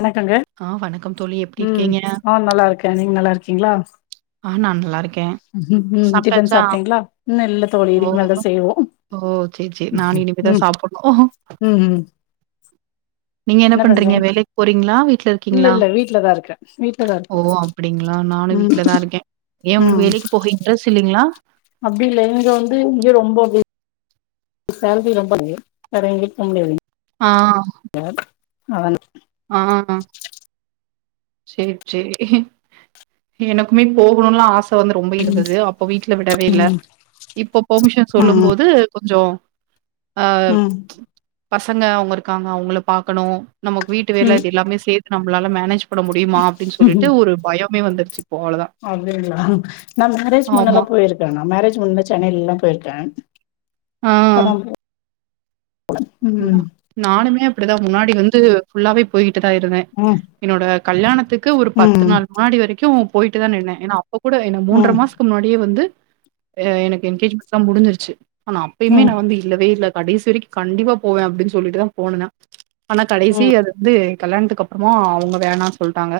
வணக்கங்க ஆ வணக்கம் தோழி எப்டி ம் இருக்கீங்க? ஆ நல்லா இருக்க நீங்க நல்லா இருக்கீங்களா ஆ நான் நல்லா இருக்கேன். டிஃபன் சாப்ட்டாச்சா? சாப்டிங்களா இன்னு இல்ல தோழி இதுக்கு மேல தா செய்வோ ஓ செரி செரி நானு இனிமேதா ம் சாப்புனு ஓ ம் ம் நீங்க என்ன பண்றீங்க வேலைக்கு போறீங்ளா வீட்ல இருக்கீங்களா இல்ல இல்ல வீட்லதா இருக்கே வீட்லதா ஓ இருக்கோ அப்டிங்ளா நானு வீட் ம் வீட்ல தா இருக்கே ஏ உங்களுக்கு வேலைக்கு போக இன்ட்ரஸ்ட் இல்லைங்ளா அப்டியில்ல இங்க வந்து இங்க ரொம்ப அப்டி ஃபேமிலி ரொம்ப அமே வேற எங்கயு போ முடியாதுங்க ஆ யார் அவ இனி ஆ செரி செரி எனக்குமே போகுலுன்லா ஆச ச வந்து ரொம்ப இருந்தது அப்போ வீட்ல விடவே இல்ல ம் இப்போ பர்மிஷன் சொல்லும் ம் போது கொஞ்சொ அ ம் பசங்க அவுங்க இருக்காங்க அவுங்கள பாக்கனு நமக் வீட்டு ம் வேல ம் இது எல்லாமே செத்து நம்பலால மேனேஜ் பண்ண முடியுமா அப்டின் ம் சொல்லிட்டு ஒரு பயமே வந்துருச்சி அப்டிங்களா நா மேரேஜ் ஆமா. முன்னல்லா போயிருக்க நா மேரேஜ் முன்ன சென்னையிலல்லா போயிருக்க ஆ. கெளம்பு நா நானுமே அப்டிதா முன்னாடி வந்து ஃபுல்லாவே போயிட்டு தா இருந்தே ம் ம் என்னோட கல்யாணத்துக்கு ஒரு பத்து ம் நாள் முன்னாடி வரைக்கு போயி்ட்டு தா நின்னா ஏனா அப்ப கூட என்ன ம் மூன்றமாச முன்னாடியே வந்து எனக்கு என்கேஜ்மென்ட்னா முடிஞ்சிருச்சு ஆனா அப்பயுமே ம் நா வந்து இல்லவே இல்ல கடைசி வரைக்கு கண்டிப்பா போவே அப்டின் சொல்லிட்டுதா போனனா ஆனா கடைசி ம் அது வந்து கல்யாணத்துக்கு அப்புறமா அவுங்க வேணா சொல்டாங்க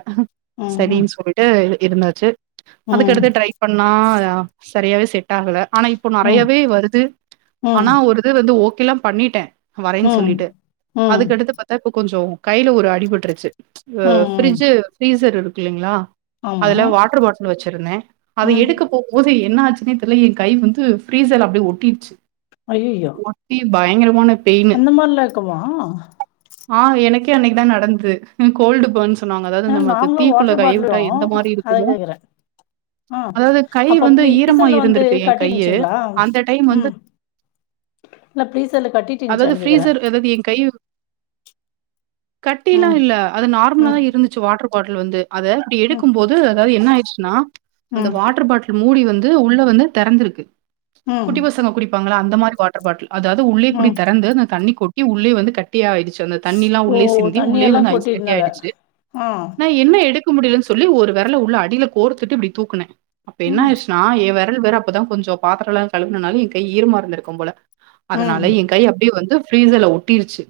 ம் ம் செரின் சொல்லி ட்டு இருந்தாச்சி அதுகடுத்து ம், ட்ரை பண்ணா அ சரியாவே செட்டே ஆகல ஆனா இப்போ ம், நெறையாவே வருது ஆனா ம், ஒருது வந்து ஓகேல்லா பண்ணிட்டே வரேன்னு ம், சொல்லிட்டு ம், அதுக்கடுத்து பாத்தா இப்ப கொஞ்சோ கையில ஒரு அடி பட்டுருச்சு ம், ம். ஃப்ரிட்ஜு ஃப்ரீஸர் இருக்கு இல்லைங்களா ஆமா. அதுல வாட்டர் பாட்டில் வச்சிருந்தே அத ம். எடுக்க போகு போதி என்ன ஆச்சுனே தெரியில எ கை வந்து ஃப்ரீசர்ல அப்டியே ஒட்டிடுச்சு ஐயய்யோ ஒட்டி பயங்கரமான பெயின். அந்த மாரிலா இருக்கமா ஆ எனக்கே அன்னைக்குதா நடந்தது கோல்டு பர்ன்ஸ் சொன்னாங்க அதாவது ஏன்னா நமக்கு நாங்களும் தீக்குள்ள வாட்டர் கையவிட்டா பாட்டிலும் எந்த மாரி அத இருக்குமோ கேட்குறேன். ஆ. அதாவது கை அப்ப வந்து ப்ளீ ஈரமா ப்ளீஸர்ல வந்து இருந்திருக்கு எ கட்டிட்டு கையு இருந்துச்சுங்களா? அந்த டைம் வந்து ம். இல்ல ப்ரீஸர்ல கட்டி அதாவது ஃப்ரீசர் அதாவது எ கை கட்டில்லா ம், இல்ல அது நார்மலா தா ம், இருந்துச்சு வாட்டர் பாட்டில் வந்து அத இப்டி ம், எடுக்கும்போது அதாவது என்ன ஆயிடுச்சுன்னா அந்த ம், வாட்டர் பாட்டில் மூடி வந்து உள்ள வந்து தெறந்திருக்கு ம், குட்டி பசங்க குடிப்பாங்களா அந்த மாரி வாட்டர் பாட்டில் அதாவது உள்ளே குடி ம். தெறந்து அந்த தண்ணி கொட்டி உள்ளே வந்து கட்ட ட்டி ஆயிடுச்சி அந்த தண்ணில்லா ஓ! உள்ளே சிந்தி உள்ளேயே தண்ணியெல்லாம் வந்து ஐஸ் கட்டிய கொட்டிருந்தாங்க. ஆயிடுச்சு ஆ. ந என்ன எடுக்க முடியலன்னு சொல்லி ஒரு வெரல உள்ள அடியில கோர்த்துட்டு இப்டி தூக்குனே அப்ப என்ன ம், ஆயிச்சுன்னா ஏ வெரல் வேற அப்பதா கொஞ்சோ பாத்தரலா கழுவுனால எ கை ஈரமா இருந்துருக்கும் போல ம். அதனால எ கை அப்டியே வந்து ஃப்ரீஸர்ல ஒட்டிருச்சு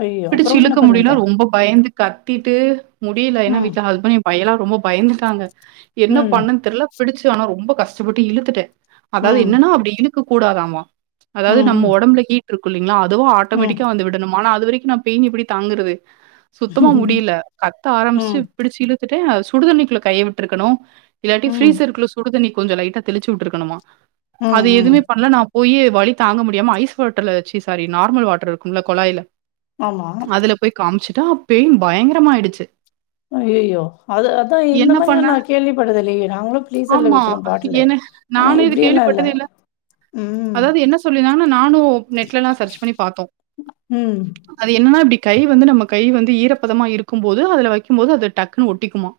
ஐயய்யோ! பிடிச்சு அப்புறம் என்ன இழுக்க முடியல பண்ணீங்க? ரொம்ப பயந்து கத்திட்டு முடியல ஏன்னா ம், வீட்டுல ஹஸ்பண்ட் எ பையெல்லா ரொம்ப பயந்துட்டாங்க என்ன ம், பண்ணன்னு தெரிலா பிடிச்சு ஆனா ரொம்ப கஷ்டப்பட்டு இழுத்துட்டே அதாவது ம், என்னன்னா அப்டி இழு க்க கூடாதாமா அதாவது நம்ம ம், ஒடம்புல ஹீ்ட் இருக்கு இல்லைங்களா அதுவு ம், ஆட்டோமேட்டிக்கா வந்து விடணும் ஆன அது வரைக்கு நா பெயின் எப்டி தாங்குறது சுத்தமா ம். முடியல கத்த ஆரம்பிச்சு ம் பிடிச்ச இழுத்துட்ட சுடு தண்ணிக்குள்ள கைய விட்டுருக்கணு இல்லாட்டி ம் ஃப்ரீசர்குள்ள சு சுடுதண்ணி கொஞ்சோ லைட்டா தெளிச்சு விட்டுருக்கணுமா ம் அது ம் எதுவுமே பண்ணல ந போய் வலி தாங்க முடியாம ஐஸ் வாட்டர்ல வச்சு சாரி நார்மல் வாட்டர் இருக்கும்ல கொழாய்ல ஆமா அதுல போய் காமிச்சுட்டா அப்ப பெயின் பயங்கரமாயிடுச்சு ஜயயோ அது அதா இந்த மாரிதா பண்ண நா கேள்விப்பட்டது இல்லையே நாங்களு ஃப்ரீசர்ல ஆமா வக்கிறோ பாட்டல என்ன நானு இது கேள்விப்பட்டதே இல்ல ம் அதாவது என்ன சொல்லினாங்கன்னா நானு நெட்லல்லாண சர்ச் பண்ணி பாத்தோ ம் அது என்னன்னா அப்படி கை வந்து அது என்ன நம்ம கை வந்து ஈரப்பதமா இருக்கும் போது அதுல வைக்கும் போது அது டக்குன்னு ஒட்டிக்குமா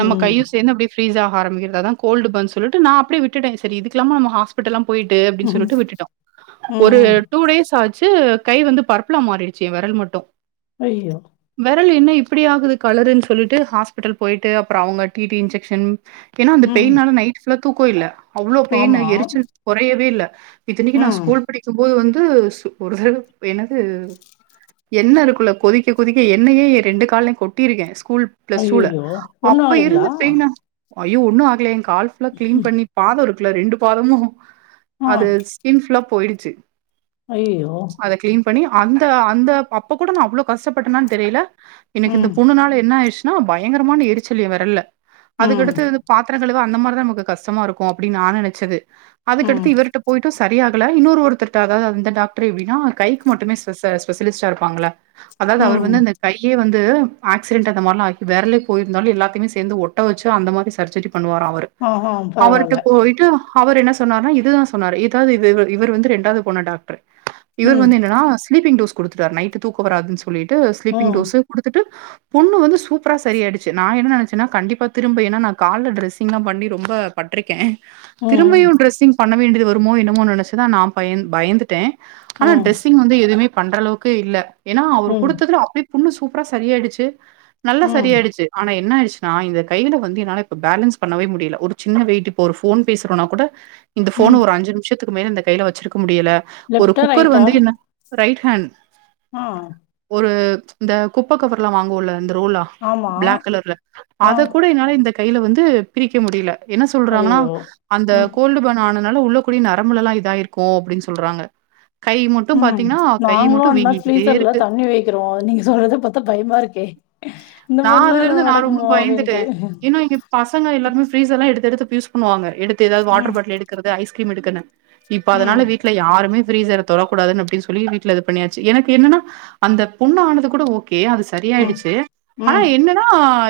நம்ம கைய சேந்து அப்டி ஃப்ரீஸ் ஆக ஆரம்பிக்குது அதா கோல்டு பர்ன்னு சொல்லிட்டு நா அப்டியே விட்டுட்டே சரி இதுக்குல்லாம நம்ம ஹாஸ் பிட்டல்லா போயிட்டு அப்டின்னு ம் சொல்லிட்டு விட்டுட்டோ ம் ஒரு ம் டூ டேஸ் ஆச்சு கை வந்து பர்ப்புலா மாறிடுச்சு எ வெரல் மட்டு ஐயோ வெரல் என்ன இப்டி ஆகுது கலருன்னு சொல்லிட்டு ஹாஸ்பிட்டல் போயிட்டு அப்புற அவுங்க டி டி இன்ஜெக்ஷன் ஏன்னா அந்த ம் பெயின்னால நைட் ஃபுல்லா தூக்கோயில்ல அவ்ளோ பெயின் ஆமா எரிச்சு குறையவே இல்லை இத்தன்னைக்கு நான் ம் ஸ்கூல் படிக்கும்போது வந்து சு ஒரு ஹெல்ப் என்னது எண்ணெ இருக்கோல்ல கொதிக்க கொதிக்க எண்ணெய்யே ஏ ரெண்டு கால்லயு கொட்டிருக்க ஸ்கூல் பிளஸ் டூல்ல ஐயையோ ஒண்ணு அப்ப ஆகலைங்களா இருந்தப்பெய்ன்னா ஐயோ ஒன்னும் ஆகல எ கால் ஃபுல்லா கிளீன் பண்ணி பாதோ இருக்குல ரெண்டு பாதமு ஆ அது ஸ்கின் ஃபுல்லா போயிடுச்சு அய்யய்யோ அத கிளீன் பண்ணி அந்த அந்த அப்ப கூட நான் அவ்ளோ கஷ்டப்பட்டேனான்னு தெரில எனக்கு இந்த ம் புண்ணுனால என்ன ஆயிச்சுன்னா பயங்கரமான எரிச்சலு என் வெரல்ல ம் அதுக்கடுத்து பாத்திரகழுவ அந்த மாரிதான் நமக்கு கஷ்டமா இருக்கும் அப்டின்னு நா நினைச்சது ம் அதுக்கடுத்து இவர்கிட்ட போய்ட்டும் சரியாகல இன்னொரு ஒரு த்துருட்டாத அந்த டாக்டர் எப்டின்னா கைக்கு மட்டுமே ஸ்பெஷ ஸ்பெஷலிஸ்ட்டா இருப்பாங்கல்ல அதாவது அவர் ம் வந்து அந்த கையே வந்து ஆக்சிடென்ட் அந்த மாரிலா ஆகி வெரலே போயிருந்தாலோ எல்லாத்தையுமே சேந்து ஒட்ட வச்சு அந்த மாரியு சர்ஜரி பண்ணுவாரா அவரு ஆ ஆ பரவால்ல அவருக்கு போயிட்டு அவர் என்ன சொன்னாருன்னா இதுதான் சொன்னாரு ஏதாவது இ இவர் வந்து ரெண்டாவது போன டாக்ட்ரு இவர் ம் வந்து என்னனா ஸ்லீப்பிங் டோஸ் குடுத்துட்டார் நைட்டு தூக்கோ வராதுன்னு சொல்லிட்டு ஸ்லீப்பிங் ம் டோஸ்ஸு குடுத்துட்டு புண்ணு வந்து சூப்பரா சரியாயிடுச்சு நா என்ன நெனச்சன்னா கண்டிப்பா திரும்ப ஏன்னா நா கால்ல டிரெஸ்ஸிங்லா பண்ணி ரொம்ப பட்ருக்க திரும்பயு ம் டிரெஸ்ஸிங் பண்ண வேண்டியது வருமோ என்னமோ நெனச்சுதா நா பய பயந்துட்ட ம் ஆனா ம் டிரெஸ்ஸிங் வந்து எதுவுமே பண்ற அளவுக்கு இல்ல ஏன்னா அவர் ம் குடுத்தது அப்டியே புண்ணு சூப்பரா சரியாயிடுச்சு நல்லா ம் சரியாயிடுச்சு ஆனா என்ன ஆயிடுச்சுனா இந்த கையில வந்து என்னால இப்ப பேலன்ஸ் பண்ணவே முடில ஒரு சின்ன வெயிட் இப்ப ஒரு ஃபோன் பேசுறோனா கூட இந்த ம் ஃபோன ஒரு அஞ்சு நிமிஷத்துக்கு மேல இந்த கையில வச்சிருக்க முடியல ஒரு லெஃப்ட்டா குக்கர் ரைட்டா வந்து என்ன ரைட் ஹேண்ட் ஆ ஒரு இந்த குப்பக் கவர்ல்லா வாங்குவோல இந்த ரோலா ஆமா பிளாக் கலர்ல ஆ அத கூட என்னால இந்த கையில வந்து பிரிக்க முடில என்ன சொல்றாங்ன்னா ஐயோ! அந்த ம், கோல்டு பன் ஆனதுனால உள்ள கூடிய நரம்புலல்லா இதாயிருக்கோ அப்டின்னு சொல்றாங்க கைமு ம் நாங்களு அந்த மாரி ஃப்ரீசர்ல இருக்கு. தண்ணி வைக்கிறோ நீங்க சொல்றத பாத்தா பயமா இருக்கே இந்த நா அதுல இருந்து மாரிலாம் நா ரொம்ப நடக்குமோ பயந்துட்டே அப்டின்ட்டு. ஏன்னா இங் பசங்க எல்லாருமே ஃப்ரீ்சர் எல்லா எடுத்து எடுத்து யூஸ் பண்ணுவாங்க எடுத்து எதாவது ம், வாட்டர் பாட்டில் எடுக்குறது ஐஸ்கிரீம் எடுக்கன்னு இப்ப ம், அதனால வீட்ல யாருமே ஃபிரீசர் தொடக்கூடாதுன்னு அப்டின்னு சொல்லி வீட்ல இது பண்ணியாச்சு எனக்கு என்னன்னா அந்தப் புண்ணு ஆனது கூட ஓகே அது ச ம், சரியாயிடுச்சு ஆனா ம். என்னன்னா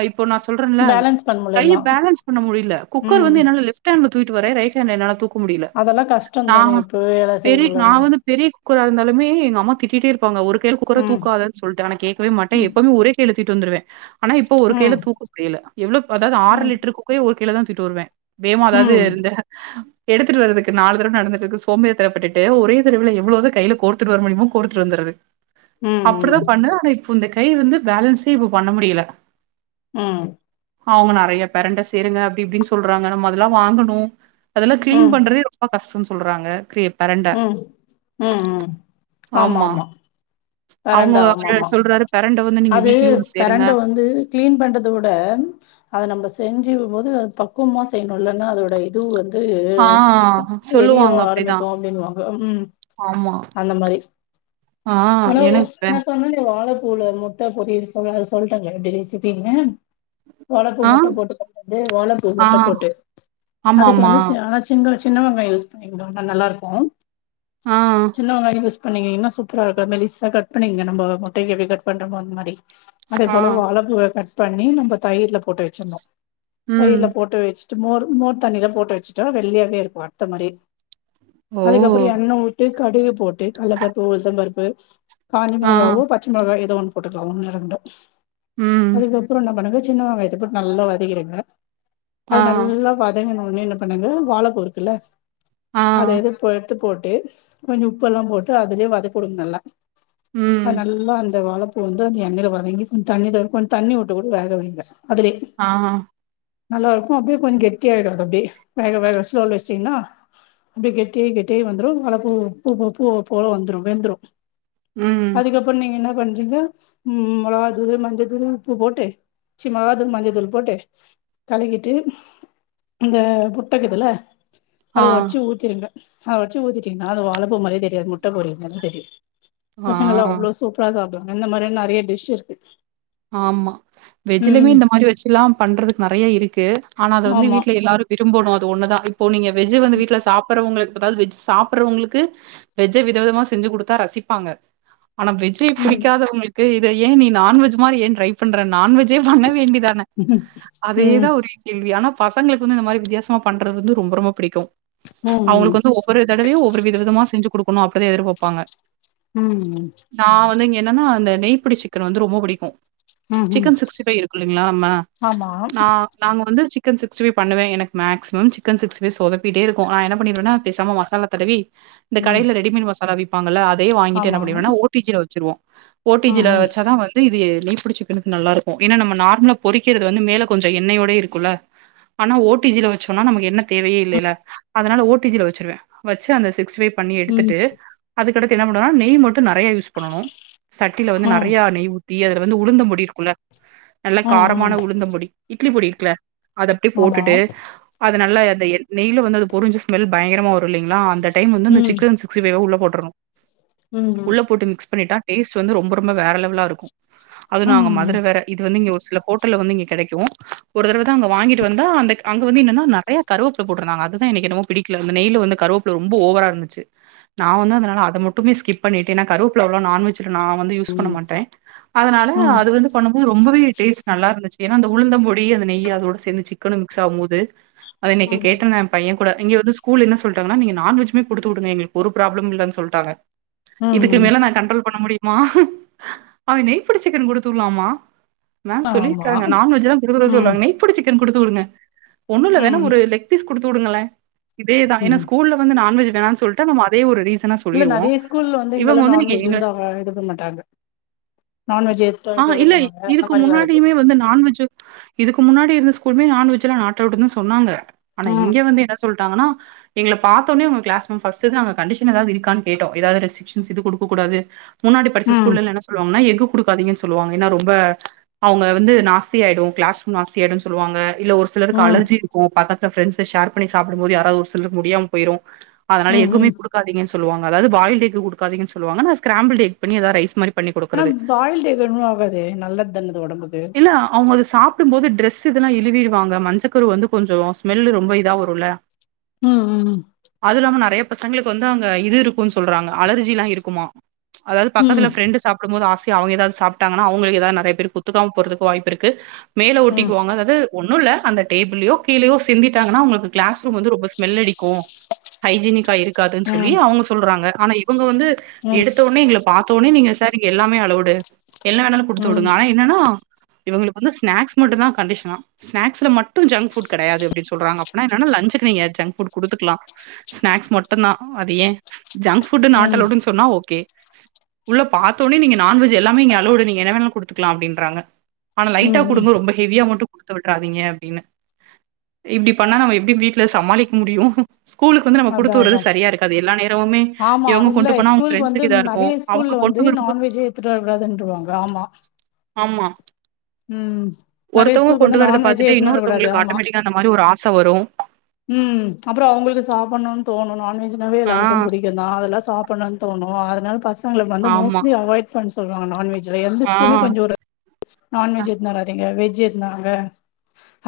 இப்போ நா சொல்றன்ல பேலன்ஸ் பண்ண முடில கைய எல்லாம். பேலன்ஸ் பண்ண முடில குக்கர் ம். வந்து என்னால லெஃப் ட் ஹாண்ட்ல தூக்கிட்டு வர ரைட் ஹாண்ட்ல என்னால தூக்க முடில அதெல்லா கஷ்ட்டோந் தானே இப்பவே வேல செய்ய முல்லன்னா நான் வந்து பெரிய குக்கரா இருந்தாலுமே எங்க அம்மா திட்டிட்டே இருப்பாங்க ஒரு கையில குக்கர ம், தூக்காத சொல்ட்டு ஆனா கேக்கவே மாட்ட ம், எப்பவுமே ஒரே இழுத்திட்டு வந்துருவே ஆனா இப்ப ஒரு கையில ம், தூக்கமுடில எவ்ளோ அதாவுது ம், ஆறலிட்ரு குக் கரே ஒரு கையில தா தூக்கிட்டு வருவே வேமா அதாவது ம், எடுத்துட்டு வரதுக்கு நாலு விருந்து நடந்துட்ருக்கு சோம்பேரித்தனப்பட்டுட்டு ஒரே தரவைல எவ்ளோத கையில கோர்த்துட்டு வர முடியமோ கோர்த்துட்டு வந்துறது ம், அப்டிதா ம், பண்ணுவ ஆனா இப்ப இந்த கை வந்து பேலன்ஸே இப்ப பண்ண முடில ம் அவுங்க நறைய பெரண்ட சேருங்க அப்டி இப்டின்னு சொல்றாங்க நம்ம அததெல்லா வாங்கணு அதெல்லா கிளீன் ம், பண்றதே ரொம்ப கஷ்ட்டோ சொல்றாங்க கிரியேட் ம் ம் ம் ஆமா ஆமா அவங்க பெரண்ட ஆமா அவரு ஆமா சொல்றாரு பெரண்ட வந்து நீங்க அது வீக்லி ஒன்ஸ் சேருங்க பெரண்ட வந்து கிளீன் பண்றதவுட அத நம்ம செஞ்சு போது பக்குவமா செய்யணு இல்லன்னா அதோட இது வந்து ஆ சொல்லுவாங்க எரியவு அப்டிதா ஆரம்பிக்கு அப்டின்னுவாங்க ஆமா அந்த மாரி ஆ எனக்கு நா சொன்னனே வாழப்பூல மு ட்ட பொரியல் சொல் சொல்ட்டாங்ளா எப்டி ரெசிப்பின்னு வாழப்பூ ஆ முட்டப் போட்டு பண்றது வாழப்பூ ஆ முட்டப் போட்டு அதுக்கு ஆமாமா வந்து சி ஆனா [unintelligible] சின்ன வங்காயோ யூஸ் பண்ணிங்கோங்க நல்லாருக்கு ஆஹ் சின்ன வெங்காயோ யூஸ் பண்ணீங்கன்னா சூப்பரா இருக்கு. மெலிசா கட் பண்ணிக்குங்க நம்ம முட்டைக்கு எப்டி கட் பண்றோமோ அந்த மாரி அதே ஆ போல வாழப்பூவ கட் பண்ணி நம்ம தயிரில போட்டு வச்சிர்ணு ம் தயிர்ல போட்டு வச்சு மோர் மோர் தண்ணியிலப் போட்டு வச்சுட்டா வெள்ளையாவே இருக்கு அறுத்த மாரியே ஓ அதுக்கப்புறோ எண்ண வுட்டு கடுகு போட்டு கல்லப்பருப்பு உளுந்தம்பருப்பு காஞ்சி ஆ மிளகாவோ, பச்ச மிளகாயோ ஏதோ ஒண்ணு போட்டுக்கலா ஒன்னு ரெண்டோ ம் அதுக்கப்புறோ என்ன பண்ணுவாங்க சின்னவெங்காயத்த போட்டு நல்லா வதக்கிறுங்க அது ஆ நல்லா வ வதங்கனுன்னே என்ன பண்ணணு வாழைப்பூருக்குல்ல ஆ அத எடுத் சோ எடுத்து போட்டு கொஞ்சோ உப்பெல்லா போட்டு அதுலயே வதக்கனு நல்லா ம் அஹ் நல்லா அந்த வாழப் பூ வந்து அந்த எண்ணயில வதங்கி கொஞ்சோ தண்ணி கொஞ்சோ தண்ணி விட்டு கூட வேக வைங்க அதுலே ஆ நல்லாருக்கு அப்டியே கொஞ்சோ கெட்டி ஆயிடு அப்டியே வேக வேக ஸ்லோல வச்டீங்ன்னா அப்டியே கெட்டியாயி கெட்டியாயி வந்துரு வாழ பூ பூ பூ போல வந்துரு வெந்துரு ம் அதுக்கப்புறோ நீங்க என்ன பண்றீங்க உம் மொளகாதூளு மஞ்சதூளு உப்பு போட்டு சி மொளகாதூள் மஞ்சள் தூள் போட்டு கழுவிட்டு இந்த முட்டக்குதுல அத ஆ வச்சு ஊத்திருங்க அத வச்சு ஊத்திட்டீங்கன்னா அது வாழபூ மாரியே தெரியாது முட்ட பொரியல் மாரி தெரியு பசங்கல்லா ஆ அவ்ளோ சூப்பரா சாப்டுவாங்க இந்த மாரி நிறைய டிஷ் இருக்கு ஆமா வெஜ்லயுமே ம் இந்த மாரி வச்சுல்லா பண்றதுக்கு நிறைய இருக்கு ஆனா அத வந்து ஆமா வீட்டுல எல்லாரு விரும்பணு அது ஒண்ணுதா இப்போ நீங்க வெஜ்ஜு வந்து வீட்டுல சாப்புறவங்களுக்கு அதாது வெஜ் சாப்பிறவங்களுக்கு வெஜ்ஜ வித விதமா செஞ்சு கொடுத்தா ரசிப்பாங்க ஆனா வெஜ் வெஜ்ஜே ம் பிடிக்காதவங்களுக்கு இத ஏ நீ நான்வெஜ் மாரி ஏ ட்ரை பண்ற நான்வெஜ் ஜே பண்ண வேண்டிதானே ம் ம் அதேதா ஒரு கேள்வி ஆனா பசங்களுக்கு வந்து இந்த மாரி வித்தியாசமா பண்றது வந்து ரொம்ப ரொம்ப பிடிக்கு ம் அவங்களுக்கு வந்து ஒரு ஒரு தடவயு ஒவ்வொரு வித விதமா செஞ்சு கொடுக்கணு அப்டி தா எதிர்பாப்பாங்க உம் உம் நா வந்து இங்க என்னன்னா அந்த நெய் பிடி சிக்கன் வந்து ரொம்ப பிடிக்கு ம் ம் சிக்கன் சிக்ஸ்டி ஃபைவ் இருக்குல்லிங்களா நம்ம ஆமா நா நாங்க வந்து சிக்கன் சிக்ஸ்டிஃபை பண்ணுவே எனக்கு மேக்சிமம் சிக்கன் சிகஸ்டி ஃபை சொதப்பிட்டே இருக்கு நா என்ன பண்ணிருவேனா பெசாமா மசாலா தடவி இந்த ம் கடையில ரெடிமேட் மசாலா விப்பாங்கள்ல அதயே வாங்கிட்டு என்ன ஆமா பண்ணிருவேன்னா ஓடிஜியில வச்சிருவோ ம் ஓடிஜியில ம் வச்சா தா வ ந்து இது நெய் பிடிச் சிக்கனுக்கு நல்லா இருக்கு ஏன்னா நம்ம நார்மலா பொறிக்கிறது வந்து மேல கொஞ்சோ எண்ணெயோடே இருக்குல்ல ஆனா ஓடிஜில வச்சோம்னா நமக்கு எண்ண தேவையே இல்லல்ல அதனால ஓடிஜில வச்சிருவே வச்சு அந்த சிக்ஸ்டிஃபை பண்ணி ம் ம் எடுத்துட்டு அதுக்கடுத்து என்ன பண்ணுனா நெய் மட்டு நிறைய யூஸ் பண்ணனு சட்டியில ம் வந்து ம் நிறைய நெய் ஊத்தி அதுல வந்து உளுந்தம்பொடி இருக்குல்ல நல்ல காரமான உளுந்தம்பொடி இட்லி பொடி இருக்குல அத அப்டியே ஆமா போட்டுட்டு அது நல்ல நெய் வந்துது பொரிஞ்சு ஸ்மெல் பயங்கரமா வரும் இல்லைங்களா அந்த டைம் வந்து ம் சிக்கன் சிக்ஸ் சிக்ஸ்டி ஃபை உள்ளே போட்டுணும் ம் ம் உள்ள போட்டு மிக்ஸ் பண்ணிட்டா டேஸ்ட் வந்து ரொம்ப ரொம்ப வேற லெவலா இருக்கும் அது ம் நாங்க ம் மதுரை வேற இது வந்து இங்க ஒரு சில ஹோட்டல்ல வந்து இங்க கிடைக்கும் ஒரு தடவ தான் அங்க வாங்கிட்டு வந்தா அந்த அங்க வந்து என்னன்னா நிறையா கருவேப்பில போட்டிருந்தாங்க அதுதான் எனக்கு என்னமோ பிடிக்கல அ நெய் வந்து கருவேப்பப்புல ரொம்ப ஓவரா இருந்துச்சு நான் வந்து அதனால அத மட்டுமே ஸ்கிப் பண்ணிட்டு ஏனா கருவேப்புல அவ்வளவு நான்வெஜ்ல நான் வந்து யூஸ் பண்ண மாட்டேன். அதனால ம் அது வந்து பண்ணும் ரொம்பவே டேஸ்ட் நல்லா இருந்துச்சு ஏன்னா அந்த உளுந்தம்ப பொடி அந்த நெய் அதோட சேர்ந்து சிக்கனும் மிக்ஸ் ஆவும்போது அத இன்னைக்கு கேட்டனே பையன் கூட இங்க வந்து ஸ்கூல் என்ன சொல்லிட்டான்னா நீங்க நான்வெஜ்ஜிமே குடுத்து விடுங்க எங்களுக்கு ஒரு ப்ராப்ளம் இல்லைனு சொல்லிட்டாங்க. இதுக்கு ம் மேல நான் கண்ட்ரோல் பண்ண முடியுமா அவன் நெய் போட்டு சிக்கன் குடுத்து விடுலாம் மா மேம் ஆமா சொல்லியிருக்காங்க நான்வெஜ்லாம் கொடுக்க ம் சொல்லுவாங்க நெய் போட்ட சிக்கன் குடுத்து விடுங்க ஒண்ணு இல்ல வேணா ம் ஒரு லெக் லெக் பீஸ் குடுத்து விடுங்களேன் இதேதான் என்ன ம் ஸ்கூல்ல வந்து நான்வெஜ் வேணாம்னு சொல்லிட்ட நம்ம அதே ஒரு ரீசன சொல்ல இல்ல நிறைய ஸ்கூல்ல வந்து இங்கல்லாம் நான்வெஜ் வந்து இது பண்ண மாட்டாங்க நான்வெஜ் ஆ இல்ல எடுத்துட்டுவாங்க அந்த இதுக்கு மாரிலா இருக்கு முன்னாடியுமே வந்து நான்வெஜ் இதுக்கு முன்னாடி இருந்த ஸ்கூலுமே நான்வெஜ் எல்லாம் நாட்ட அலோடுன்னு சொன்னாங்க ஆனா இங்க ம் வந்து என்ன சொல்லிட்டாங்கன்னா எங்கள பார்த்தவுடனே அவங்க கிளாஸ் ஃபர்ஸ்ட் தான் கண்டிஷன் ஏதாவது இருக்கான்னு கேட்டோம் ஏதாவது ரெசி இது குடுக்கக்க கூடாது முன்னாடி படிச்ச ம் ஸ்கூல்ல என்ன சொல்லுவாங்கன்னா எஃக்கு குடுக்காதீங்கன்னு சொல்லுவாங்கன்னா ரொம்ப அவங்க வந்து நாஸ்தி ஆயிடும் கிளாஸ் ரூம் நாஸ்தி ஆயிடும் சொல்லுவாங்க இல்ல ஒரு சிலருக்கு ம் அலர்ஜி இருக்கும் பக்கதுல பிரண்ட்ஸ் ஷேர் சாப்பிடும்போது யாராவது ஒரு சில முடியாம போயிரும். அதனால ம் எக்குமே ம் குடுக்காதிங்னு சொல்லுவாங்க அதாவது பாயில்டு எக் கொடுக்காதங்கன்ன சொல்லுவாங்க ஸ்கராம்பிடு எக் பண்ணி ஏத ரைஸ் மாறி பண்ணி குடுக்குறது. ஆனா பாயில்டு எஃகு ஒன்னு ஆகாதே நல்லது தான அது உடம்புக்கு அவங்க அதா சாப்பிடும் போது ட்ரெஸ் இதெல்லாம் இழுவிடுவாங்க மஞ்சக்கரு வந்து கொஞ்சம் ஸ்மெல் ரொம்ப இதா வரும்ல ம் ம் ம் அது இல்லாம நிறைய பசங்களுக்கு வந்து அவங்க இது இருக்கும்ன்னு சொல்றாங்க அலர்ஜி எல்லாம் இருக்குமா அதாவது பக்கத்து ம் ஃப்ரண்டு சாப்பிடும் போது ஆச அவங்க ஏதாவது சாப்பிட்டாங்கன்னா அவங்களுக்கு ஏதாவது நிறைய பேருக்கு ஒத்துக்காம போறதுக்கு வாய்ப்பு இருக்கு மேல ம் ஒட்டிவாங்க அதாது ஒண்ணும் இல்ல அந்த டேபிளயோ கீழேயோ சிந்தட்டாங்கன்னா அவங்களுக்கு கிளாஸ் ரூம் வந்து ரொம்ப ஸ்மெல் அடிக்கும் ஹைஜீனிக்கா இருக் காதுன்னு சொல்லி ம் அவங்க சொல்றாங்க ஆனா இவங்க வந்து ம் எடுத்த உடனே எங்களை பாத்த உடனே நீங்க சார் இங்க எல்லாமே அலவுட் என்னா வேணாலும் குடுத்து ம் விடுங்க ஆனா என்னன்னா இவங்களுக்கு வந்து ஸ்நாக்ஸ் மட்டும் தான் கண்டிஷனா ஸ்க்ஸ்ல மட்டும் ஜங்க் ஃபுட் கிடையாது அப்படின்னு சொல்றாங்க அப்படின்னா என்னனா லஞ்சுக்கு நீங்க ஜங்க் ஃபுட் குடுத்துகலாம் ஸ்நாக்ஸ் மட்டும்தான் அது ஏன் ஜங்க் ஃபுட் நாட் ம் அலாவுடுன்னு சொன்னா ஓகே உள்ள பாத்தோடனே நீங்க நான்வெஜ் எல்லாமே இங்க அலொவுடு நீங்க என்ன வேணா குடுத்துக்கலாம் அப்படிங்கிறாங்க ஆ லைட்டா ம் ம் குடுங்க ரொம்ப ஹெவியா மட்டும் குடுத்து விட்டுறாதீங்க அப்படின்னு இப்படி பண்ணா நம்ம எப்படி வீட்டுல சமாளிக்க முடியும் ஸ்கூலு வந்து நம்ம அதா குடுத்து விடுறது அதா சரியா இருக்காது எல்ல நேரமே ஆமா இவங்க இல்ல கொண்டு போனா அவங்க ஸ்கூலுக்கு வந்து ரெண்ட்ஸுக்கு இதா இருக்கும் நெறைய ஸ்கூல்ல வந்து நான்வெஜ்ஜெ எத்துட்டு வர கூடதுன்றவாங்க ஆமா ஆமா ம் நெறைய ஒருத்தவங்க ஸ்கூலுக்கு வந்து கொண்டு வரத நான்வெஜ்ஜே பாத்துட்டு எடுத்துனு வரக்கூடாது இன்னொருத்தவங்களுக்கு ஆமா ஆட்டோமேட்டிக்கா அந்த மாறிஒரு ஆச வரும் ம் அப்புறம் அவங்களுக்கு சாப்பிட்ணும்னு தோணும் நான்வெஜ்னாவே ஆ எல்லாருக்கும் புடிக்கும் தான் அதெல்லாம் சாப்பிடனும் தோணும் அதனால பசங்கள வந்து ஆமா மோஸ்ட்லி அவாய்ட் பண்ண சொல்வாங்க நான்வெஜ் எந்த ஆ ஸ்கூமே கொஞ்சம் ஒரு ச நான்வெஜ் எடுத்துன்னு வராதீங்க வெஜ் எடுத்துன்னு வாங்க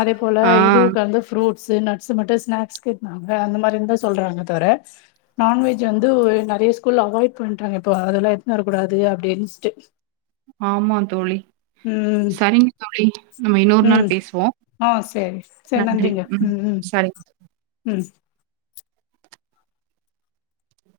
அதே போல ஆ இதுவு கந்த ஃப்ரூட்ஸ்ஸு நட் ஸ் மட்டும் ஸ்னாக்ஸ் கேட்னாங்க அந்த மாரி இருந்தா சொல்றாங்க தர நான்வெஜ் வந்து நெறைய ஸ்கூல்ல அவாய்ட் பண்றாங்க இப்போ அதலெல்லா எட்ன்னு வரக்கூடாது அப்டின்ஸ்ட்டு ஆமாங் தோழி ம் சரிங்க தோழி நம்ம இன்னொரு ம் நாள் பேஸ்வோ ஆ சரி சர் நன்றிங்க ம் ம் சரி ம்